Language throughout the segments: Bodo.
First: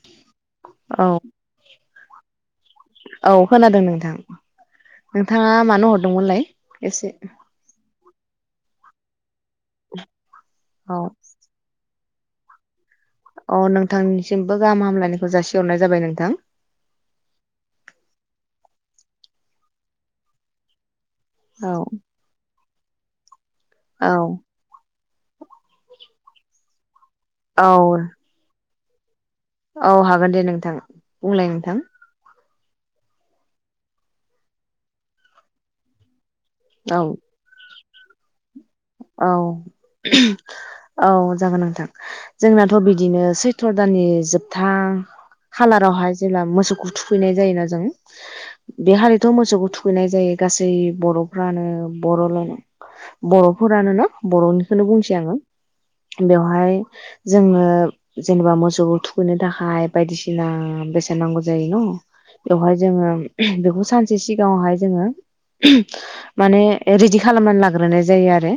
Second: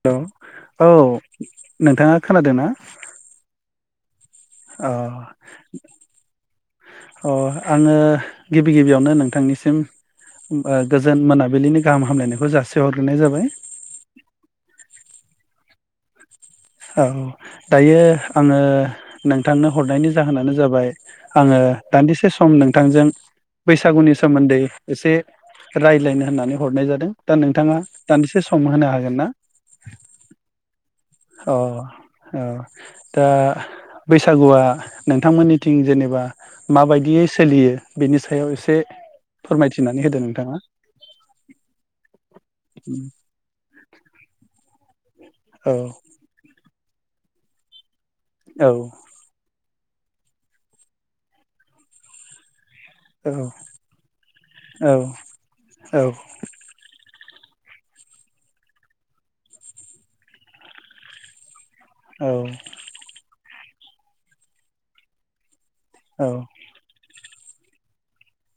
हेलौ औ नोंथाङा खोनादोंना? औ [inaudible] अ नोंथाङा मानो हरदोंमोनलाय एसे अ आङो गिबि गिबियावनो नोंथांनि सि म गोजोन मोनाबिलिनि गाहाम हामलायनायखौ जासि अ नोंथांनिसिमबो गाहाम हामलायनायखौ जासि हरनाय जाबाय नोंथां। औ दायो आङो नोंथांनो हरनायनि जाहोनानो जाबाय आङो औ दान्दिसे सम नों नोजों। औ बैसागुनि सोमोन्दै एसे रायज्लायनो होननानै हरनाय जादों। दा औ नोंथाङा दान्दिसे सम होनो हागोन ना? औ हागोन दे नोंथां बुंलाय औ नोंथां औ। दा बैसागुआ नोंथांमोननिथिं जेनेबा मा औ बायदियै सोलियो? बेनि सायाव एसे औ फोरमायथिनानै होदो नोंथाङा औ जागोन नोंथां जोंनाथ बिदिनो सैथ्र दाननि जोबथा औ खालाराहाय जेला मोसौखौ थुखैनाय जायोना जों औ बे खालिथ मोसौ थु होफैनाय जायो गासै बर फ्रानो बर लायनाय औ। मोना बरनिखौनो औ बुंसै आङो औ बेवहाय। जोङो जेनेबा मोसौखौ थुखैनो थाखाय बायदिसिना बेसेन नांगौ जा जायो न बेवहाय जोङो बेखौ सानसे सिगाङावहाय जोङो औ मानि रिडि खालामनानै लाग्रोनाय जायो आरो।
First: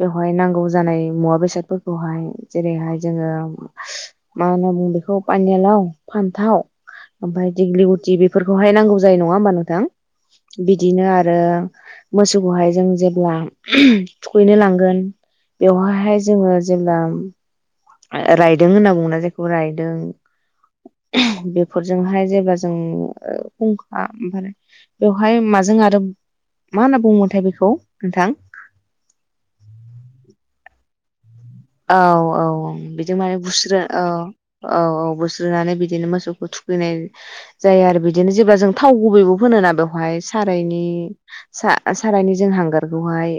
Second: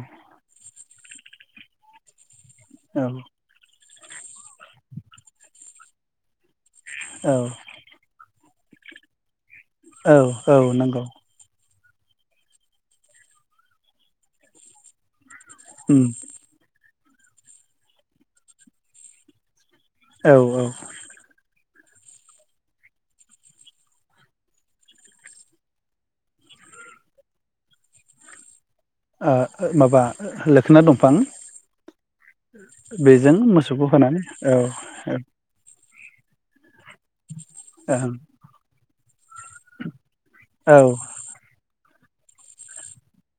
बेहाय नांगौ जानाय मुवा बेसादफोरखौहाय जेरैहाय जोङो मा होनना बुङो बेखौ पानिलाव, फानथाव औ ओमफाय दिग्लिगुथि फोरखौहाय नांगौ जायो नङा होनब्ला नोथां औ औ नंगौ बिदिनो आरो मोसौखौहाय जों जेब्ला थुखैनो लांगोन उम बेवहायहाय जोङो जेब्ला रायदों होनना बुङोना जायखौ राय दों औ औ बे फोरजोंहाय जेब्ला जों फुंखा मा बेवहाय माजों आरो मा होनना बुङोमोनथाय बेखौ नोंथां? फां औ-औ बिदि माने बुस्रो मोसौखौ होनानै औ औ-औ -औ बुस्रोनानै बिदि बिदिनो मोसौखौ थु थुखैनाय जाया औ आरो बिदिनो जेब्ला जों थाव गुबै होनोना बेवहाय औ सारायनि सा सारायनो जों हांगारखौहाय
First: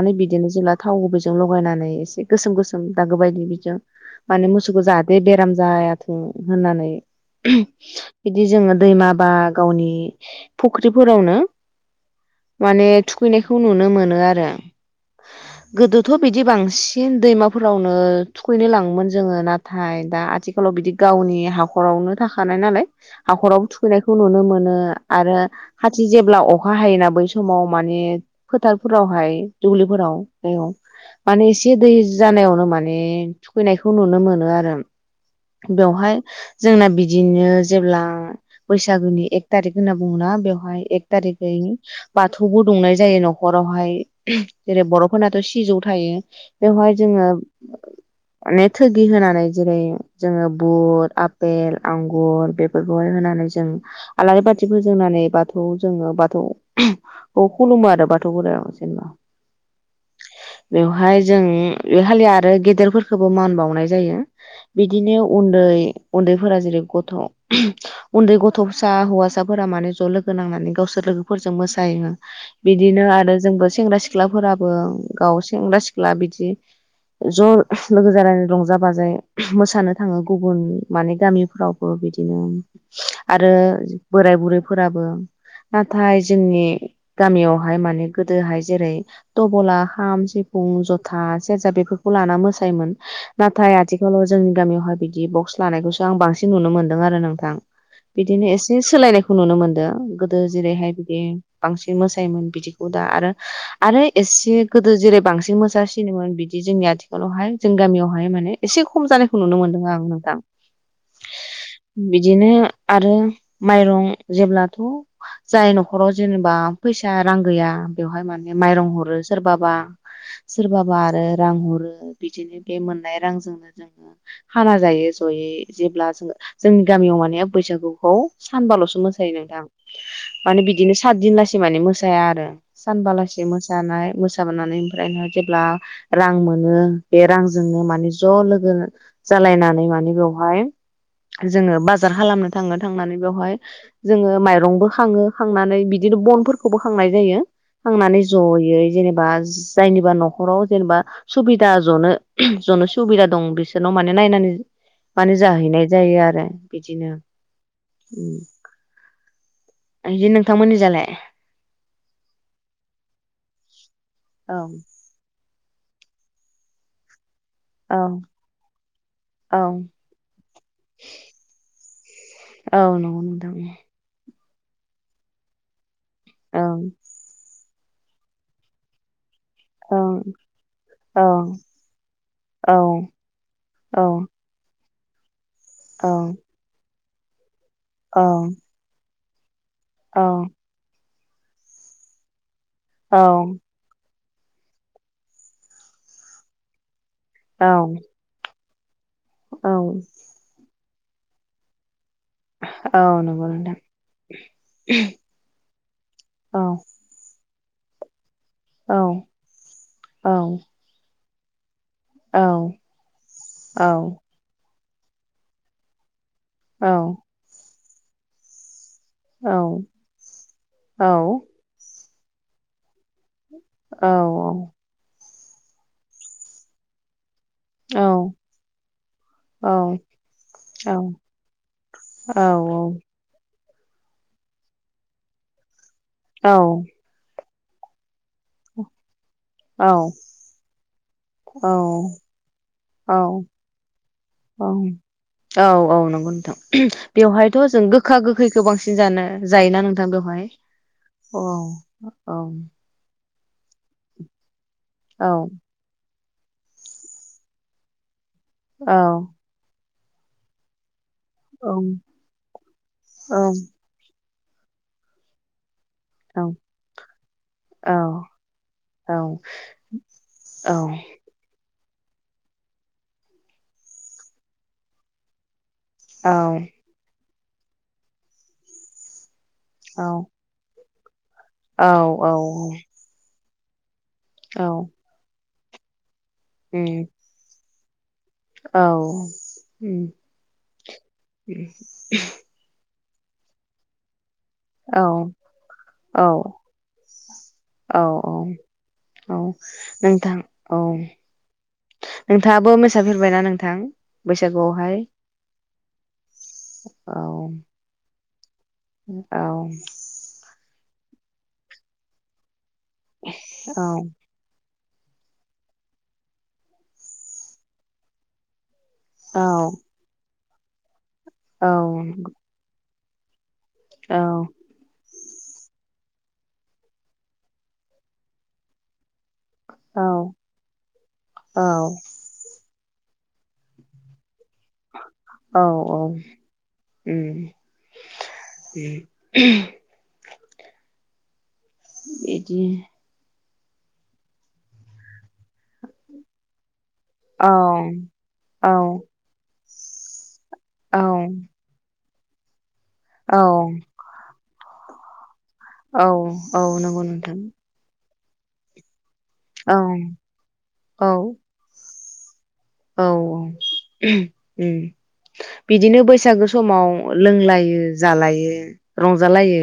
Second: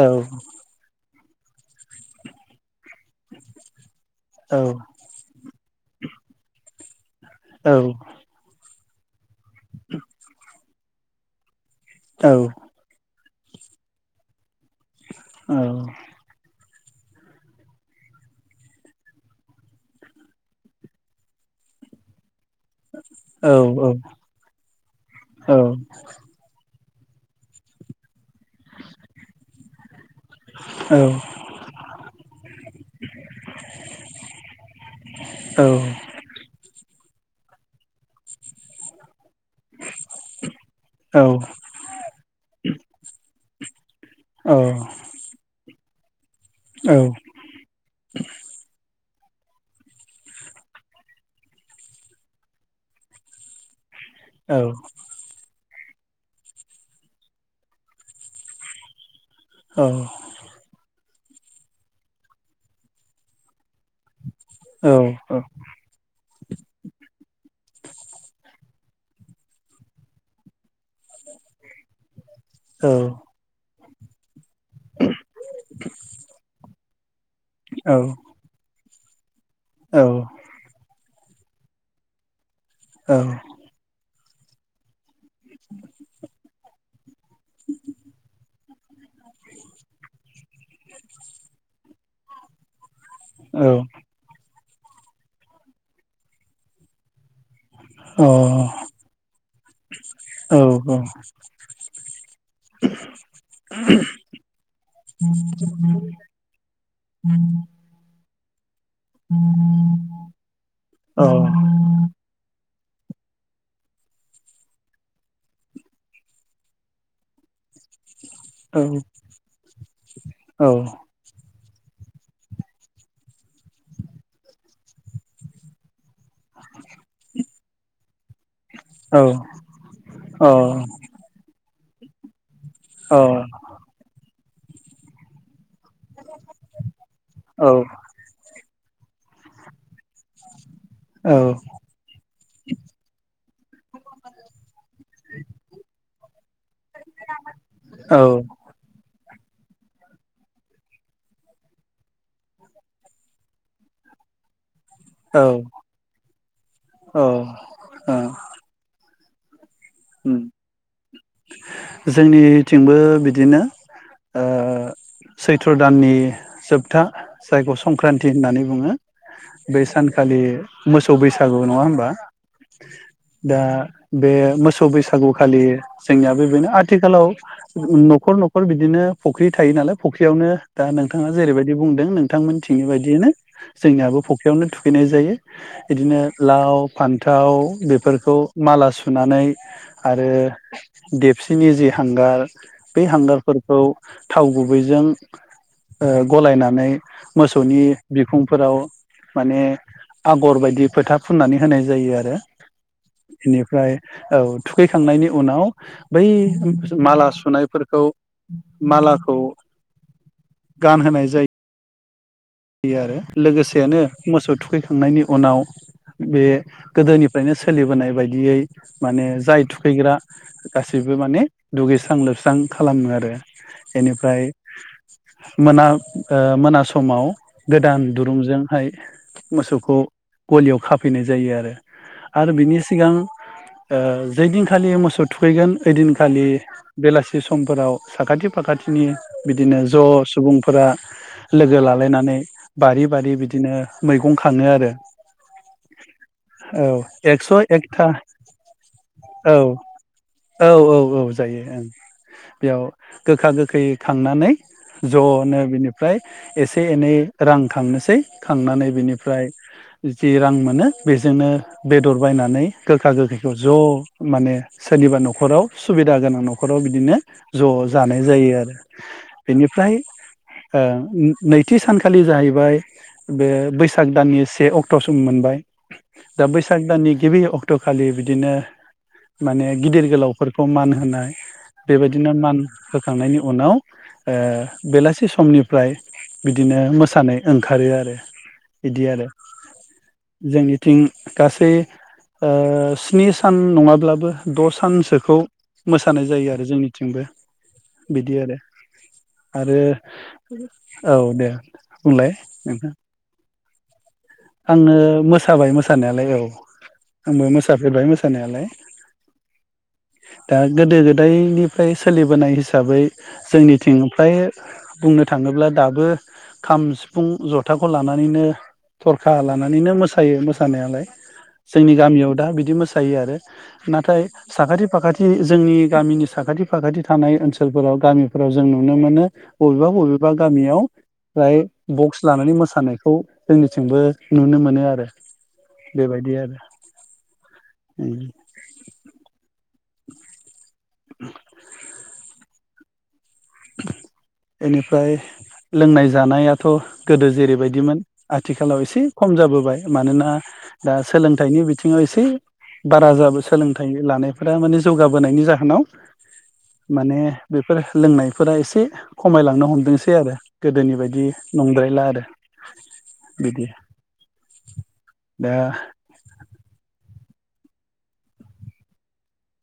औ बिदिनो जेला थाव होफै जों लगायनानै एसे गोसोम-गोसोम दागो बायदि बिजों माने औ मोसौखौ जाहाथे बेराम जायाथों होननानै औ बिदि जोङो दैमा बा गावनि फुख्रिफोरावनो औ माने थु थुखैनायखौ नुनो मोनो आरो गोदोथ' बिदि बांसि न दैमाफोरावनो थुखैनो लाङोमोन जोङो नाथाय दा आथिखालाव बिदि गावनि हाखरावनो थाखाय थानाय नालाय औ हाखरावबो थुखैनायखौ नुनो मोनो आरो खाथि जेब्ला अखा बाहायोना बै समाव माने फोथारफोरावहाय दुब्लिफोराव दैयाव माने एसे दै जानायावनो माने थुखैनायखौ नुनो मोनो आरो औ बेवहाय जोंना बिदिनो जेब्ला बैसागोनि एख थारिख होनना बुङोना बेवहाय एक थारिख जायो बाथौबो दुंनाय जायो न'खरावहाय जेरै बर'फोरनाथ' सिजौ थायो बेवहाय जोंङो माने थो गि होनानै जेरै जोंङो बुट आफेल आंगुर बेफोरखौहाय होनानै जों आलारि बाथिफोजोंनानै बाथौ खौ जोंङो बाथौ खौ खुलुमो आरो बाथौ बोराइ जेनेबा औ। हाय जों ए हालिया आरो गेदेरफोरखौबो मान बावनाय जायो बिदिनो उन्दै उन्दैफोरा जेरै गथ' उन्दै गथ' फिसा हौवासाफोरा माने ज' लोगो नांनानै गावसोर लोगोफोरजों मोसायो। बिदिनो आरो जोंबो सेंग्रा सि ख्लाफोरा बो गाव सेंग्रा सि जि ज लोगो जानानै रंजा बा जायो मोसानो थाङो गुबुन माने गामिफ्रावबो बिदिनो आरो बोराय बुरैफोराबो नाथाय जोंनि गामियावहाय माने गोदोहाय जेरै दबला खाम सि खौ लाना मोसायोमोन। औ नाथाय आथिखालाव जोंनि गामियावहाय बिदि बक्स लानायखौसो आं बांसिन नुनो मोन्दों आरो नोंथां। औ बिदिनो अ एसे सोलायनायखौ नुनो मोनदों गोदो जेरैहाय बिदि जोंनिथिंबो बांसिन मोसायोमोन बिदिखौ दा आरो आरो एसे गोदो जेरै बांसि मोजांसिनोमोन बिदि जोंनि आथिखालावहाय जों गामियावहाय माने एसे खम जानायखौ नुनो मोनदों आं नोंथां बिदिनो आरो माइरं जेब्लाथ' जाय न'खराव जेनेबा फैसा रां गैया बेवहाय माने माइरं हरो सोरबाबा सोरबाबा आरो रां हरो बिदिनो बे मोननाय रांजोंनो जोंङो खाना जायो जयै जेब्ला जोंङो जोंनि गामियाव माने बैसागुखौ सानबाल'सो मोसायो नोंथां माने बिदिनो सात दिनलासे माने मोसा जाया आरो सानबालासि मोसानाय मु [unintelligible] फ्रायनो जेब्ला रां मोनो बे रांजोंनो माने ज लोगो जालायनानै माने बेवहाय जोङो बाजार खालामनो थाङो थांनानै बेवहाय जोङो माइरंबो खााङो खांनानै बिद यिदिनो बनफोर खौबो खांनाय जायो खांनानै जयै जेनेबा जायनिबा न नखराव जेनेबा सुबिदा जनो जनो सुबिदा दं बिसोरनाव माने नायनानै माने जाहैनाय जायो आरो बिदिनो बिदि नोंथांमोननिजालाय जोंनिथिंबो बिदिनो औ सुत्र दाननि जोबथा जायखौ औ संक्रान्ति होननानै बुङो औ बे सानखालि मोसौ बैसागु नङा होनबा औ नंगौ नोंथां दा बे मोसौ बैसागु फालियो जोंनियाबो बेनो आथिखालाव नखर नखर बिदिनो फुख्रि थायो नालाय ओं फुख्रियावनो दा नोंथाङा ओं जेरैबायदि बुंदों नोंथांमोनथिंनि ओं बायदियैनो औ जोंनियाबो फुख्रियावनो थु फैनाय जायो औ बिदिनो लाव फान्थाव बेफोरखौ माला सु सुनानै औ आरो दिप बिसिनि जि हांगार बे हांगारफोरखौ थाव गुबैजों ओ गलायनानै औ मोसौनि बिखुंफोराव माने औ आगर बायदि फोथा फुननानै होनाय जायो आरो। औ नंगौ नोंथां बेनिफ्राय औ थुखैखांनायनि उनाव बै औ माला सुनाय फोरखौ औ मालाखौ गानहोनाय जायो औ बेयो आरो औ लोगोसेयैनो मोसौ थुखैखां नायनि उनाव बे औ गोदोनिफ्रायनो सो सोलिबोनाय बायदियै माने औ जाय थुखैग्रा औ गासिबो माने दुगै स्रां लोबस्रां खालामो आरो। बेनिफ्राय मोना ओ मोना समाव औ गोदान दुरुंजोंहाय मोसौखौ गलियाव खाफैनाय जायो आरो, आरो बिनि सिगां ओ जै दिनखालि मोसौ थुखैगोन ओइदिनखालि बेलासि समफोराव साखाथि फाखाथिनि बिदिनो ज' सुबुंफोरा लोगो लालायनानै। बारि औ बारि बिदिनो मैगं खाङो औ आरो औ औ नंगौ नोंथां औ बेवहायथ' एकस' जों एकथा गोखा गोखैखौ बांसिन जानो औ जायोना नोंथां बेवहाय औ औ औ जायो ओं औ। बेयाव गोखा गोखै खांनानै औ ज'नो बिनिफ्राय एसे एनै रां खांनोसै खांनानै बिनिफ्राय जि रां मोनो बेजोंनो औ बेदर बायनानै गोखा गोखैखौ औ ज ' माने सोरनिबा न'खराव सुबिदा औ गोनां न'खराव बिदिनो ज' औ जानाय जायो आरो बेनिफ्राय ओ नैथि सान खालि जाहैबाय बे बैसाग दाननि से अक्ट' सम मोनबाय। दा औ बैसाग दाननि गिबि अक्ट'खालि बिदिनो माने गिदिर गोलावफोरखौ मानो होन होनाय औ औ बेबायदिनो मान होखांनायनि उ उनाव ओ औ बेलासि समनि [unintelligible] बिदिनो उम मोसानाय ओं ओंखारो आरो औ बिदि आरो उम जोंनिथिं उम गासै ओ स्नि सान नङाब्लाबो द' सानसोखौ मोसानाय औ औ जायो आरो जोंनिथिंबो औ बिदि आरो औ आरो औ दे। बुंलाय नोंथाङाबो नोंथां मोसाफेरबाय ना ना नोंथां आङो बैसागुआवहाय मोसाबाय मोसानायालाय औ औ आंबो मोसाफेरबाय मो जानायालाय औ गोदो गोदायनिफ्राय सोलिबोनाय हिसाबै हिसाबै औ जोंनिथिं फाय बुंनो थाङोब्ला दाबो खाम सिफुं जथाखौ लानानैनो थरखा लानानैनो मोसायो मोसायो थानायालाय औ जोंनि गामियाव दा बिदि मोसानाय थायो आरो औ नाथाय साखाथि फाखाथि जोंनि गामिनि साखाथि फाखाथि थानाय ओनसोलफोराव गामिफोराव जों नुनो मोनो बबेबा औ बबेबा गामियाव फ्राय औ बक्स लानानै मोसानाय खौ जों जोंबो नुनो मोनो आरो औ बेबायदि आरो उम उम उ [unintelligible] बेदि बेनिफ्राय लोंनाय जानायाथ गोदो औ औ जेरैबायदिमोन औ आथिखालाव एसे खम जाबोबाय मानोना दा सोलोंथाइनि बिथिङाव से बारा जाबो औ सोलोंथाइ लानाय फोर माने जौगाबोनायनि जा जाहोनाव औ औ नंगौ माने नोंथां बेफोर लोंनाय फोर एसे खमायलांनो औ हमदोंसै आरो गोदोनि औ बायदि नंद्रायला आरो [unintelligible] औ औ बिदि [unintelligible] उम दा बिदिनो बैसागो समाव लोंलायो जालायो रंजालायो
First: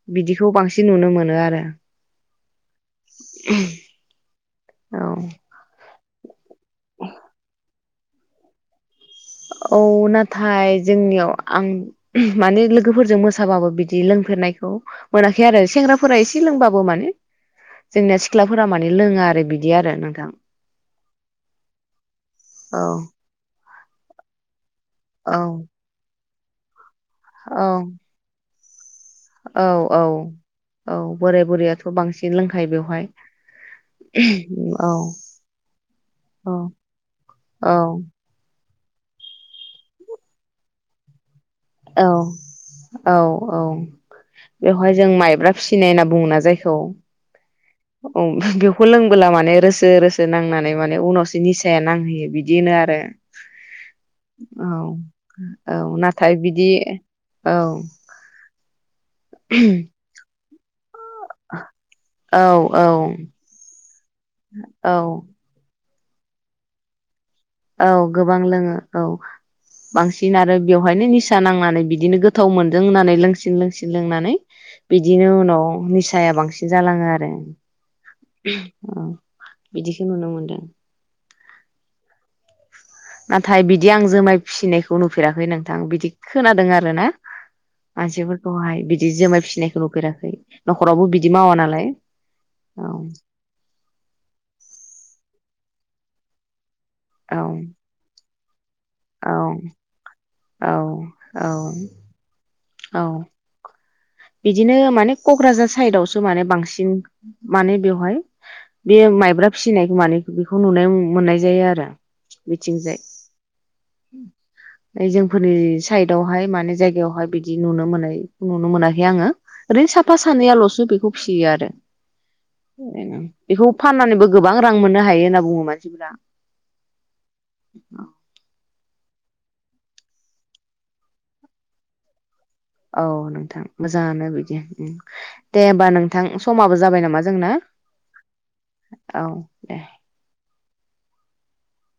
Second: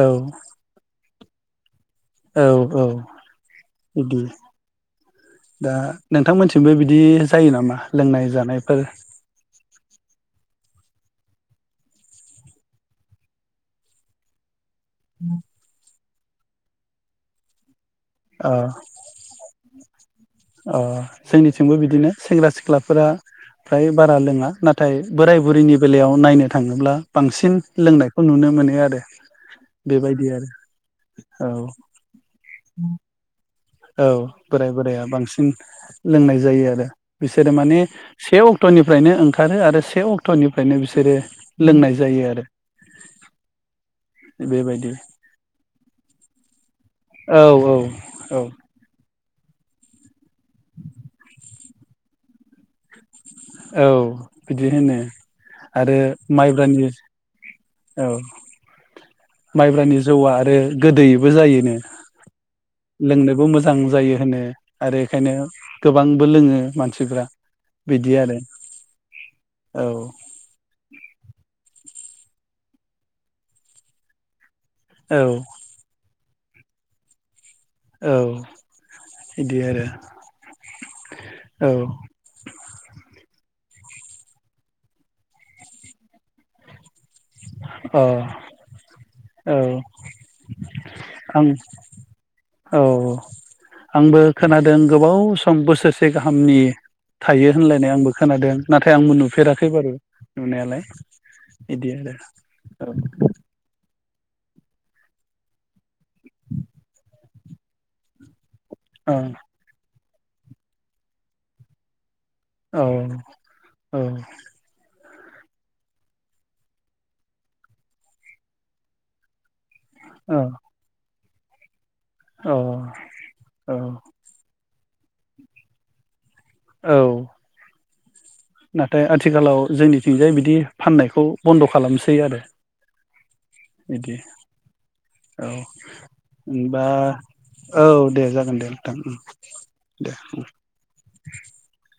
औ बिदिखौ बांसिन नुनो मोनो। आरो औ औ बिदि औ दा। नोंथां मोनसे ओमफ्राय बिदि जायो नामा? लोंनाय जानायफोर औ नाथाय जोंनियाव आं माने लोगोफोरजों मोसाबाबो बिदि लोंफेरनायखौ मोनाखै आरो सेंग्रा फोर एसे लोंबाबो माने जोंनिया अ सिख्लाफोरा माने लोङो आरो बिदि। बिदि आरो नोंथां अ जोंनिथिंबो बिदिनो सेंग्रा औ सिख्लाफोरा फ्राय बारा लोङा ना नाथाय औ बोराय बुरैनि बेलायाव नायनो थाङोब्ला बांसिन औ लोंनायखौ नुनो मोनो। [unintelligible] औ औ बेबायदि आरो औ बोराय औ बुरैयाथ' बांसिन लोंखायो बेवहाय। औ बोराय औ बोराइाया बांसिन लोंनाय औ जायो आरो बिसोरो माने औ सेयाव। अक्ट'निफ्रायनो ओंखारो आरो से अक्ट'निफ्रायनो बिसोरो लोंनाय औ जायो आरो औ औ बेबायदि बेवहाय जों माइब्रा फिसिनाय होनना बुङो ना जायखौ। औ औ औ बुंोंबोला माने रोसो रोसो नांनानै माने उनावसो निसाया नांहैयो बिदि होनो आरो। औ बिदि औ होनो औ आरो नाथाय बिदि माइब्रानि औ औ माइब्रानि जौ ब गोदैबो जायोनो औ औ लोंनोबो मोजां जायो होनो औ आरो बेखायनो गोबांबो लोङो मानसिफ्रा औ बिदि आरो गोबां लोङो औ औ बांसिन आरो बेवहायनो निसा नांनानै बिदिनो गोथाव मोनदों होननानै लोंसिन लोंसिन लोंनानै औ बिदिनो उनाव फिसाया बांसिन जालाङो आरो औ औ बिदि आरो बिदिखौो नुनो मोनदों औ नाथाय बिदि आं जुमाय फिसिनायखौ नुफेराखै नोंथां बिदि खोनादों आरोना अ मानसिफोरखौहाय बिदि जुमाय औ फिसिनायखौ नुफेराखै न'खरावबो बिदि आं मावा नालाय औ आंबो खोनादों गोबाव औ सम बोसोरसे गाहामनि औ थायो होनलायनाय आंबो खोनादों नाथाय आंबो औ नुफेराखै बारु नुनायालाय औ बिदि आरो औ बिदिनो माने क'क्राझार साइदावसो माने बांसिन माने बेवहाय बे औ माइब्रा फिसिनायखौ माने बेखौ नुनाय मोननाय जायो आरो औ बिथिंजाय औ जोंफोरनि साइदावहाय माने जायगायावहाय बिदि नुनो मोननाय नुनो मोनाखै आङो ओरैनो साफा औ सानैयाल'सो बेखौ फिसियो आरो बेखौ औ फाननानैबो गोबां रां मोनो हा हायो ओनना बुङो मानसि फोरा औ नाथाय आथिखालाव जोंनिथिंजाय बिदि फाननायखौ बन्द' खालामसै आरो औ नोंथां मोजाङानो बिदि उम औ दे होमबा नोंथां समाबो होनबा जाबाय नामा जोंना। औ दे जागोन दे नोंथां औ दे [inaudible]